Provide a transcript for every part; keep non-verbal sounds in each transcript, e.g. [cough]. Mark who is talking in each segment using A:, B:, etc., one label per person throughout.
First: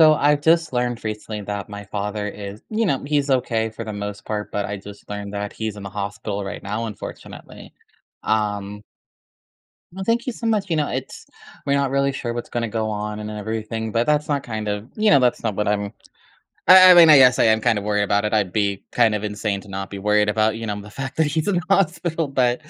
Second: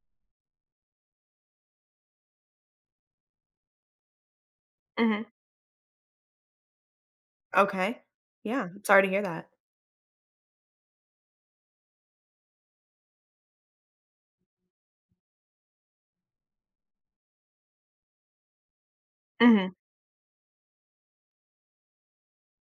A: So I've just learned recently that my father is, you know, he's okay for the most part, but I just
B: Mhm.
A: learned that he's in the hospital right now, unfortunately.
B: Okay. Yeah,
A: Um,
B: I'm sorry to hear that.
A: well, thank you so much. You know, it's we're not really sure what's going to go on and everything, but that's not kind of, you know, that's not what I mean, I guess I am kind of worried about it. I'd be kind of insane to
B: Mhm.
A: not be worried about, you know, the [laughs] fact that he's in the hospital. But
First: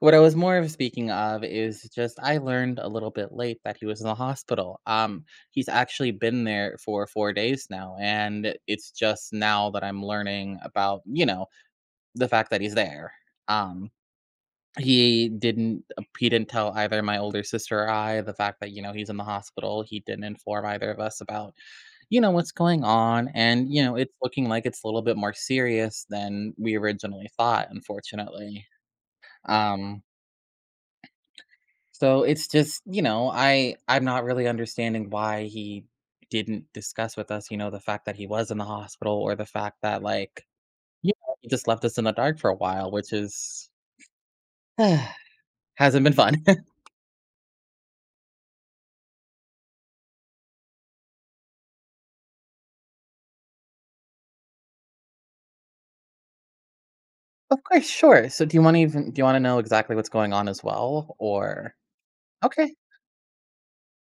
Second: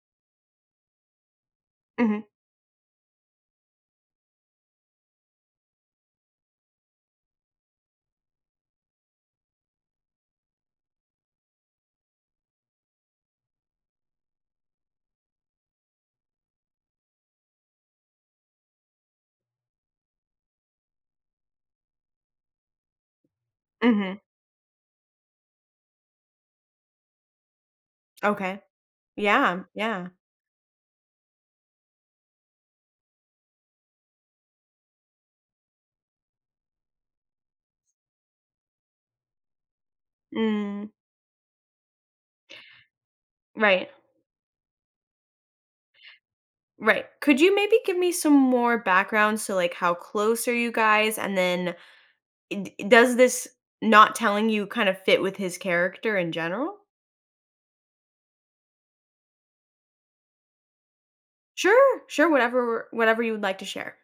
A: what I was more of speaking of is just
B: Mhm.
A: I learned a little bit late that he was in the hospital. He's actually been there for 4 days now, and it's just now that I'm learning about, you know, the fact that he's there. Um, he didn't he didn't tell either my older sister or I the fact that, you know, he's in the hospital. He didn't inform either of us about, you know, what's going on. And, you know, it's
B: Mhm.
A: looking like it's a little bit more serious than we originally thought,
B: Okay.
A: unfortunately.
B: Yeah,
A: Um,
B: yeah.
A: so it's just, you know, I'm not really understanding why he didn't discuss with us, you know, the fact that he was in the hospital or the fact that like,
B: Mm,
A: you know, he just left us in the dark for a while, which is
B: right.
A: [sighs] hasn't been fun.
B: Right. Could you maybe give me some more background, so, like, how close are you guys? And then d does this not telling you kind of fit with his character in general?
A: Of course, sure. So do you want to know exactly what's going on as well or
B: Sure, sure,
A: Okay.
B: whatever you would like to share.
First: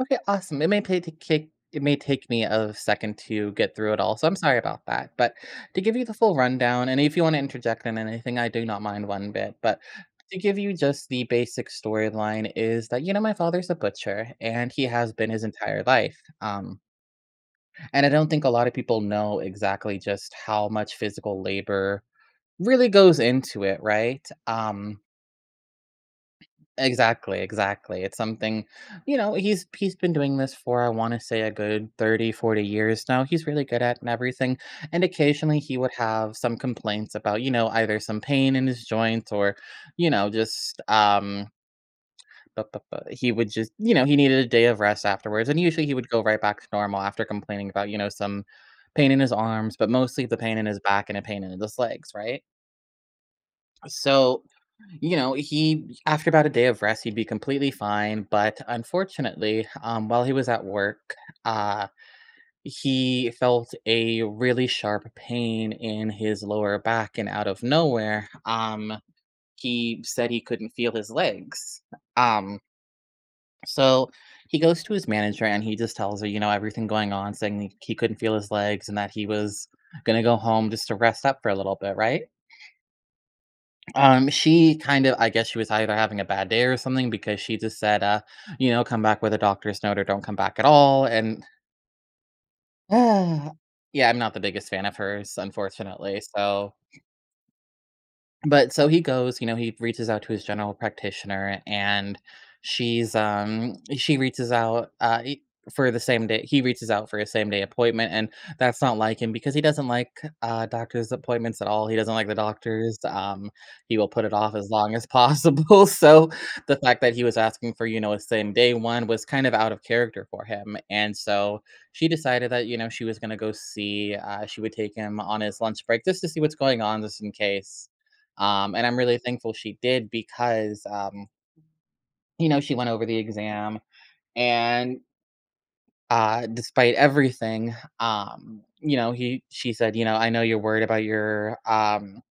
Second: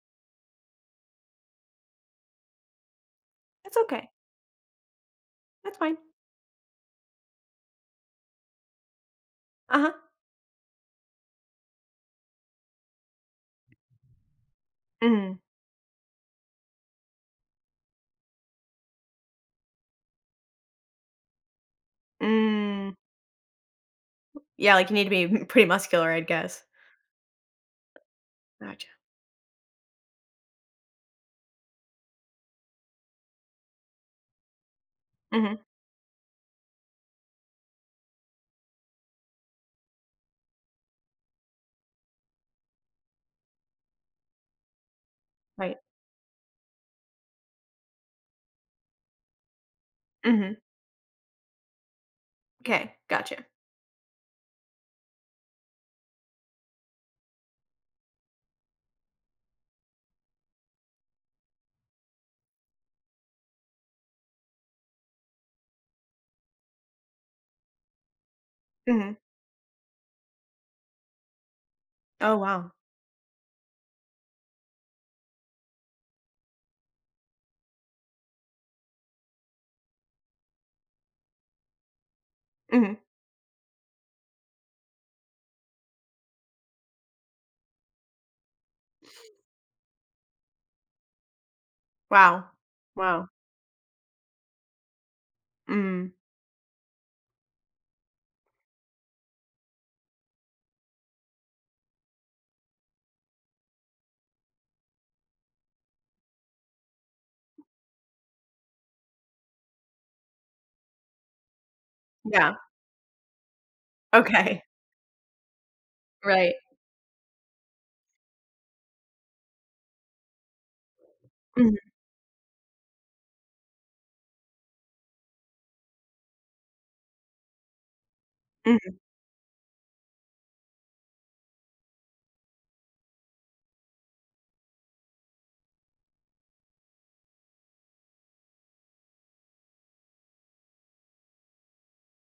A: Okay, awesome. It may take me a second to
B: That's
A: get through it
B: okay.
A: all, so I'm sorry about that. But
B: That's
A: to give
B: fine.
A: you the full rundown, and if you want to interject in anything, I do not mind one bit. But
B: Uh-huh.
A: to give you just the basic storyline is that, you know, my father's a butcher and he has been
B: Mhm.
A: his entire life. And I don't think a lot of people know exactly just how much physical labor really
B: Mm. Mm.
A: goes into it, right?
B: Yeah, like, you need to be [laughs] pretty muscular, I guess.
A: Exactly, exactly. It's something
B: Gotcha.
A: you know, he's been doing this for I want to say a good 30, 40 years now. He's really good at and everything. And occasionally
B: Mhm.
A: he would have some complaints about, you know, either some pain in his joints or, you know, just bu- bu- bu- he would just, you know, he needed a day of rest afterwards. And
B: Right.
A: usually he would go right back to normal after complaining about, you know, some pain in his arms, but mostly the pain
B: Mhm.
A: in his back and a pain in his legs, right?
B: Okay, gotcha.
A: So, you know, he after about a day of rest, he'd be completely fine. But unfortunately, while he was at work, uh, he felt a really sharp pain in his lower back, and out of nowhere,
B: Mhm.
A: he said he couldn't feel his legs.
B: Oh,
A: Um,
B: wow.
A: so he goes to his manager and he just tells her, you know, everything going on, saying he couldn't feel his legs and that he was gonna go home just to rest up for a little bit, right?
B: Mhm.
A: She kind of I guess she was either having a bad day or something because she just said, you know, "Come back with a doctor's note or don't come back at all," and
B: Wow. Wow.
A: [sighs] yeah, I'm not the biggest fan of hers,
B: Mm.
A: unfortunately, so but so he goes, you know, he reaches out to his general practitioner and she's she reaches out e- for the same day he reaches out for a same day appointment, and that's not like him because he doesn't like doctors appointments at all. He doesn't like the
B: Yeah.
A: doctors. He will put it off
B: Okay.
A: as long as possible. [laughs] So
B: Right.
A: the fact that he was asking for, you know, a same day one was kind of out of character for him. And so
B: Mhm,
A: she decided that, you know, she was going to go see she would take him on his lunch break just to see what's going on just in case. And
B: mhm,
A: I'm really thankful she did because, you know, she went over the exam and despite everything, you know, he she said, you know, I know you're worried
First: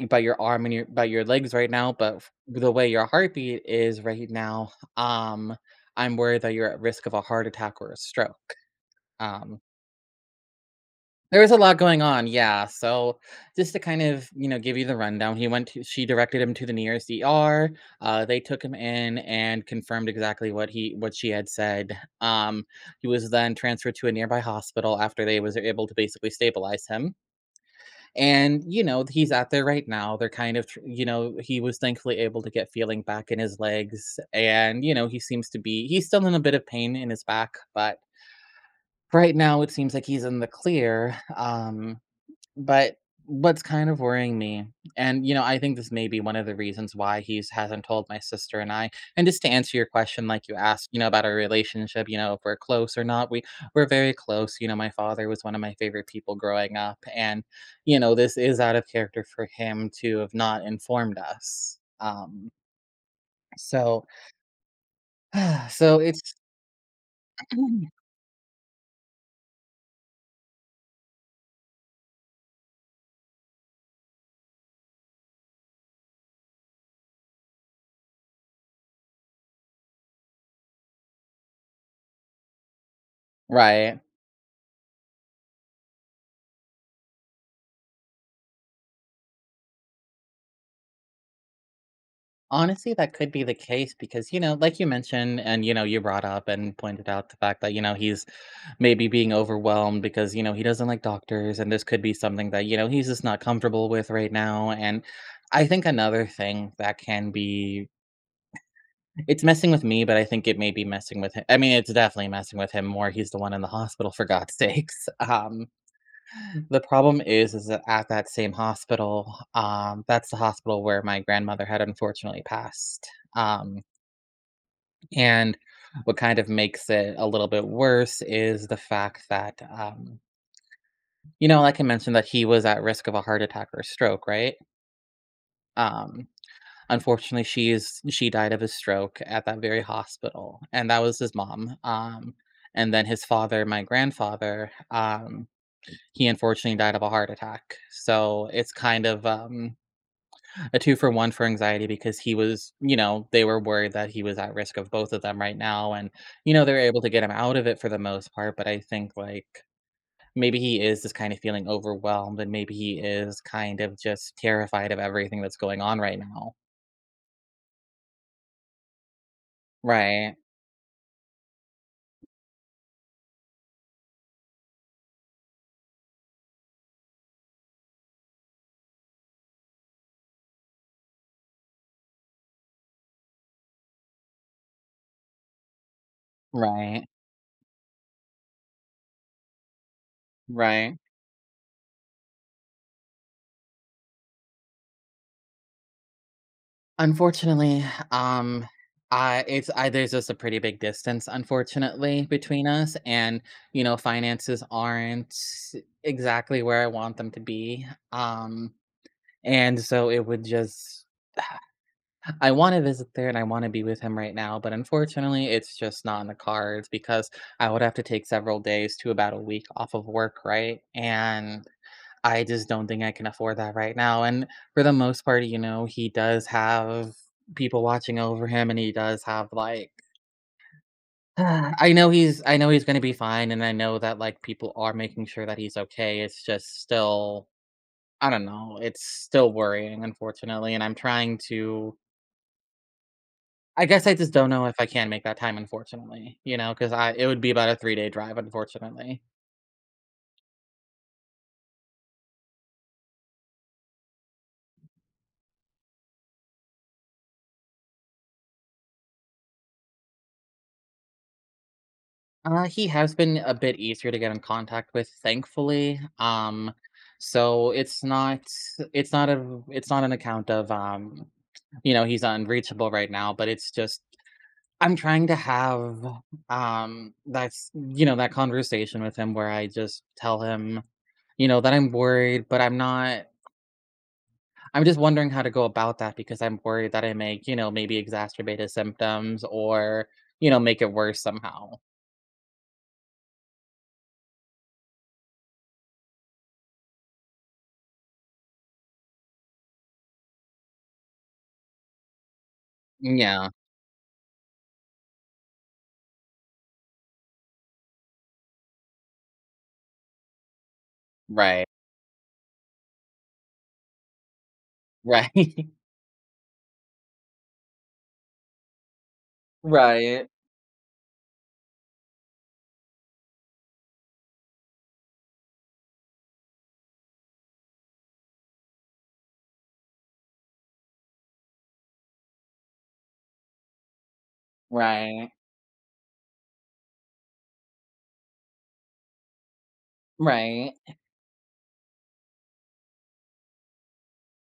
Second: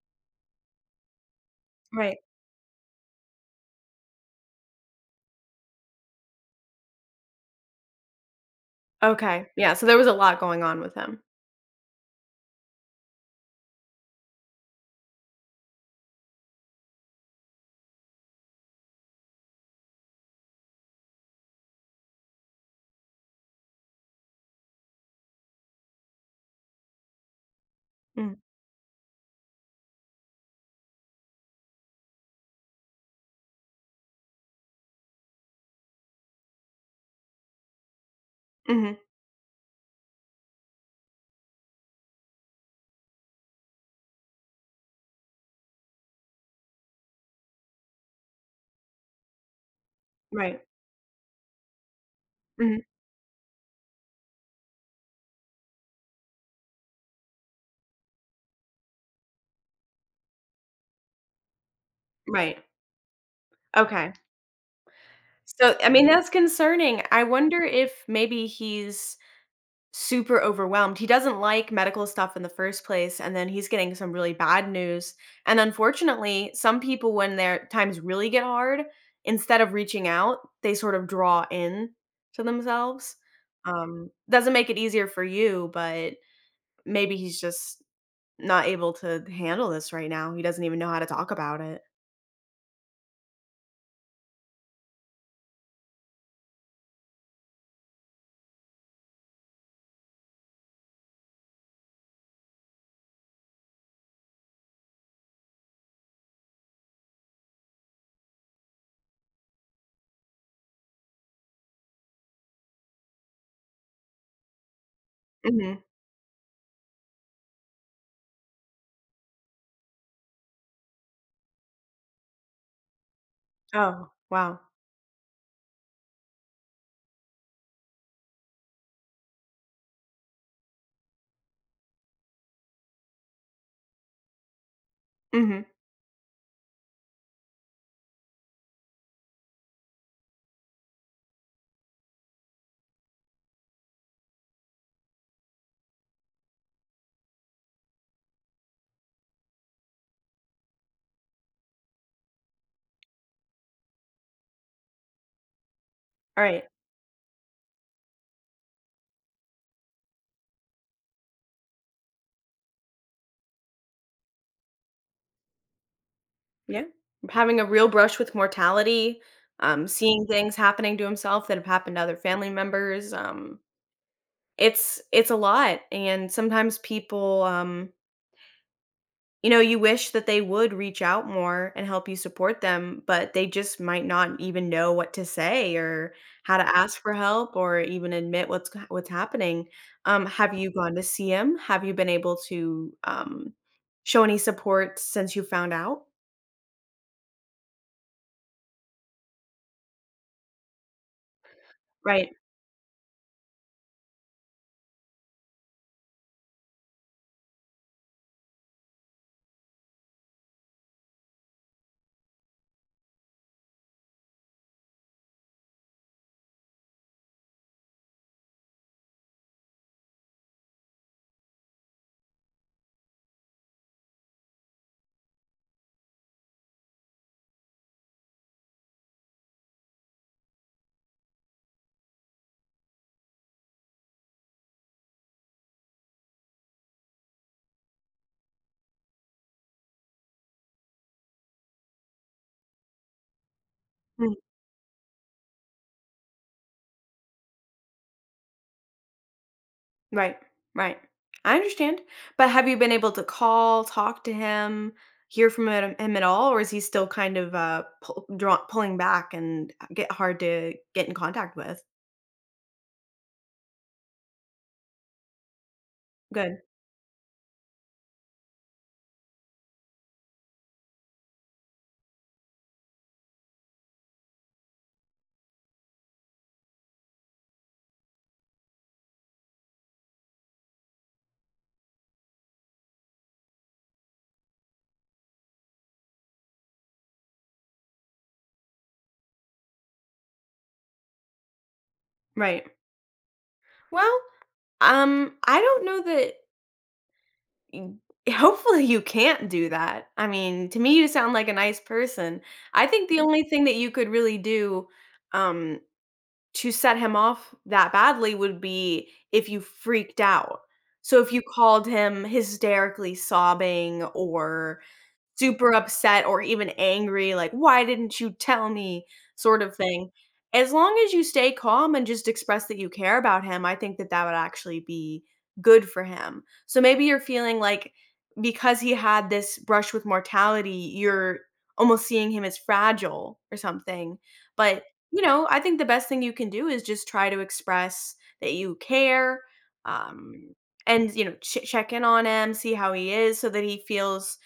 A: about your arm and your about your legs right now, but
B: right.
A: the way your heartbeat is right now, I'm worried that you're at risk of a heart attack or a stroke.
B: Okay.
A: Um,
B: Yeah, so there was a lot going on with him.
A: There was a lot going on, yeah, so just to kind of, you know, give you the rundown, he went to she directed him to the nearest ER, they took him in and confirmed exactly what he what she had said, um, he was then transferred to a nearby hospital after they was able to basically stabilize him,
B: Mm.
A: and, you know, he's out there right now, they're kind of tr you know, he was thankfully able to get feeling back in his legs, and, you know, he seems to be he's still in a bit of pain in his back, but
B: Mhm.
A: right now it seems like he's in the clear, but what's kind of worrying me and, you know, I think this may be one of the reasons why he's hasn't told my sister and I. And just to answer your question, like you
B: Right.
A: asked, you know, about our relationship, you know, if we're
B: Mhm.
A: close or not, we're very close. You know, my father was one of my favorite people growing up and, you know, this is out of character for him to have not informed us.
B: Right.
A: So
B: Okay.
A: [sighs]
B: So, I
A: so
B: mean, that's
A: it's
B: concerning. I wonder
A: [clears throat]
B: if maybe he's super overwhelmed. He doesn't like medical stuff in the first place, and then he's getting some really bad news. And unfortunately, some people, when their times really get hard, instead of reaching out, they sort of draw in to themselves.
A: Right.
B: Doesn't make it easier for you, but maybe he's just not able to handle this right now. He doesn't even know how to talk about it.
A: Honestly, that could be the case because, you know, like you mentioned, and, you know, you brought up and pointed out the fact that, you know, he's maybe being overwhelmed because, you know, he doesn't like doctors. And this could be something that, you know, he's just not comfortable with right now. And I think another thing that can be, it's messing with me, but I think it may be messing with him. I mean, it's definitely messing with him more. He's the one in the hospital, for God's [laughs] sakes.
B: Mhm.
A: The problem is that at that same hospital, that's the hospital where my grandmother had unfortunately passed. Um,
B: Oh, wow.
A: And what kind of makes it a little bit worse is the fact that, you know, like I mentioned, that he was at risk of a heart attack or stroke, right?
B: Mhm.
A: Um, Unfortunately, she died of a stroke at that very hospital, and that was his mom. And then his father, my grandfather, he unfortunately died of a heart attack. So it's kind of a two for one for anxiety because he was, you know, they were worried that he was at risk of both of them right now. And, you
B: Alright.
A: know, they're able to get him out of it for the most part. But I think like maybe he is just kind of feeling overwhelmed and maybe he is kind of just terrified of everything that's going on right now.
B: Yeah. Having a real brush with mortality, seeing
A: Right.
B: things happening to himself that have happened to other family members, it's a lot, and sometimes people, you know, you wish that they would reach out more and help you support them, but they just might not even know what to say or how to ask
A: Right.
B: for help or even admit what's happening. Have you gone
A: Right.
B: to see him? Have you been able to show any support since you found out?
A: Unfortunately, um, I there's just a pretty big distance, unfortunately,
B: Right,
A: between us. And, you know, finances aren't exactly where I want them to be. Um, And so it would just I wanna visit there and I wanna be with him right now, but unfortunately, it's just not in the cards because I would have to take several days to about a week off of work, right? And I just don't think I can afford that right now, and for the most part, you know, he does have people watching over him, and he does have, like [sighs] I know he's gonna be fine, and I know that, like, people are making sure that he's okay, it's just still I don't know, it's still worrying, unfortunately, and I'm trying to I guess I just
B: mm,
A: don't know if I can make that time, unfortunately, you know, because I it would be about a three-day drive, unfortunately.
B: right, right. I understand, but have you been able to call, talk to him, hear from him at all, or is he still kind of pull, draw, pulling back and get hard to get in contact with?
A: He has been a bit easier to get in contact with, thankfully,
B: Good,
A: so it's not an account of, you know, he's unreachable right now, but it's just I'm trying to have, that's you know, that conversation with him where I just tell him, you know, that I'm worried, but I'm not I'm just wondering how to go about that because I'm worried that I may, you know, maybe exacerbate his symptoms or, you know, make it worse somehow.
B: right. Well, I don't know that y [laughs] hopefully you can't do that. I mean, to me, you sound like a nice person. I think the only
A: Yeah,
B: thing that you could really do, um, to set him off that badly would be if you freaked out. So if you
A: right,
B: called him hysterically sobbing or
A: right,
B: super
A: [laughs]
B: upset or even angry, like, "Why didn't you tell me?" sort of thing.
A: right,
B: As long as you stay calm and just express that you care about him, I think that that would actually be good for him. So maybe you're feeling like because he had this brush with mortality, you're almost seeing him as fragile or something. But, you
A: right,
B: know, I think the best thing you can do is just try to express that you care, um,
A: right.
B: and, you know, ch check in on him, see how he is so that he feels,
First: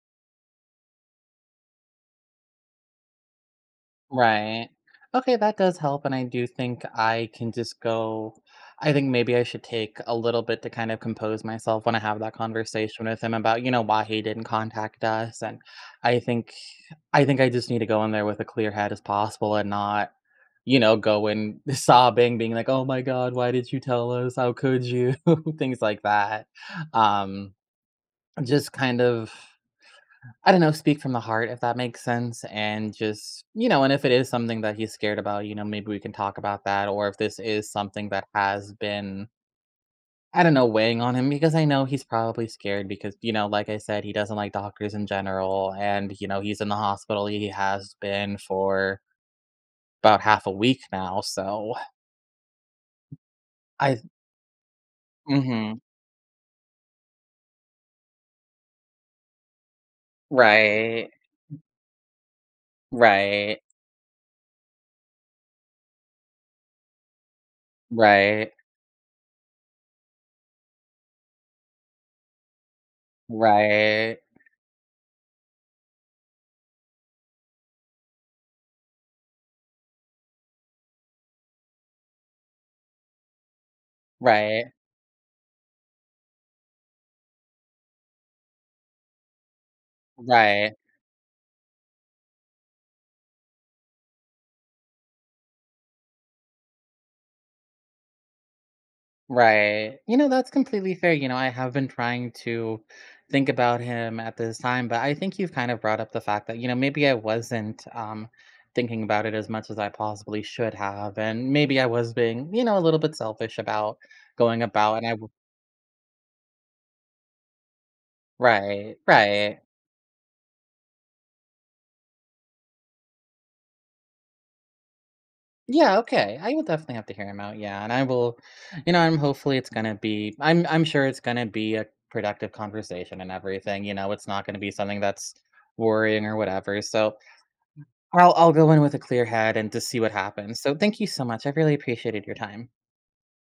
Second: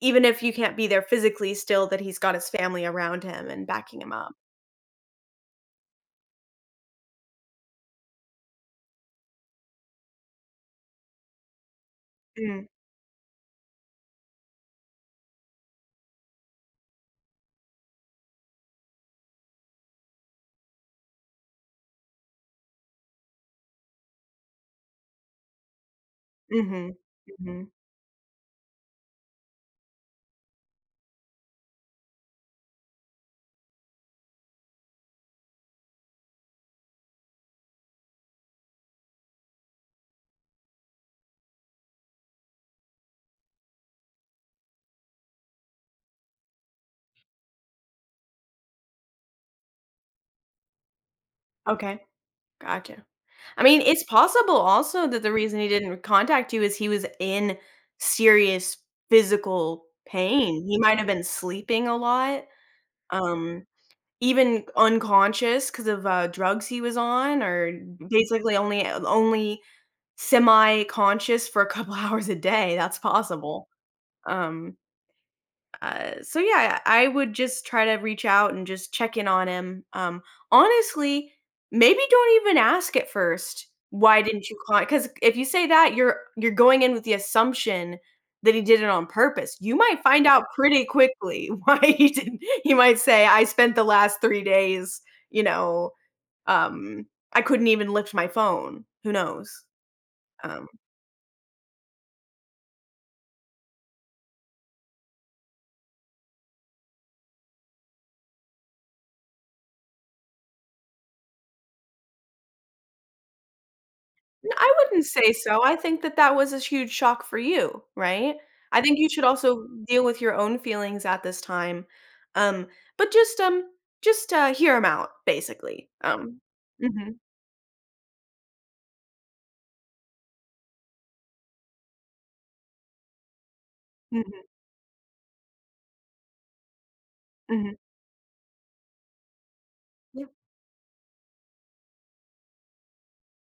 B: even if you can't be there physically, still that he's got his family around him and backing him up.
A: Right. Okay, that does help. And I do think I can just go. I think maybe I should take a little bit to kind of compose myself when I have that
B: Mm,
A: conversation with him about, you know, why he didn't contact us. And I think I think I just need to go in there with a clear head as possible and not, you know, go in [laughs] sobbing, being like, Oh my God, why did you tell us? How could you? [laughs] Things like that.
B: mhm,
A: Um,
B: mhm.
A: just kind of I don't know, speak from the heart if that makes sense. And just, you know, and if it is something that he's scared about, you know, maybe we can talk about that. Or if this is something that has been, I don't know, weighing on him because I know he's probably scared because, you know, like I said, he doesn't like doctors in general. And, you know, he's in the hospital. He has been for about half a week now. So
B: Okay, gotcha. I mean,
A: I,
B: it's possible also that the reason he
A: mm-hmm,
B: didn't contact you is he was in serious physical pain. He might have
A: right,
B: been sleeping a lot,
A: right,
B: um, even unconscious because of, drugs he was on or
A: right,
B: basically only only semi-conscious for a couple [laughs] hours a day, that's possible.
A: right,
B: Um so yeah, I would just try to reach out and just check in on him. Honestly, maybe don't even ask at first. Why didn't you
A: right,
B: call? Because if you say that, you're going in with the assumption that he did it on purpose. You might find out
A: right,
B: pretty quickly [laughs] why he didn't. He might say, "I spent the last 3 days, you know, um, I couldn't even lift my phone." Who knows?
A: Right. You know, that's
B: Um,
A: completely fair. You know, I have been trying to think about him at this time, but I think you've kind of brought up the fact that, you know, maybe I wasn't thinking about it as much as I possibly should have. And maybe I was being, you know, a little bit selfish about
B: N
A: going
B: I
A: about
B: wouldn't
A: and I w-
B: say so, I think that that was a huge shock for you, right? I
A: right,
B: think you should
A: right.
B: also deal with your own feelings at this time, um, but just, hear them out, basically,
A: Yeah, okay.
B: um.
A: I will definitely have to
B: Mhm,
A: hear him out. Yeah. And I will, you know, I'm hopefully it's gonna be I'm sure it's gonna be a productive conversation and everything. You know, it's not
B: mhm,
A: gonna be something that's worrying or whatever. So
B: mhm,
A: I'll go in with a clear head and just see what
B: yeah.
A: happens. So thank you so much. I really appreciated your time.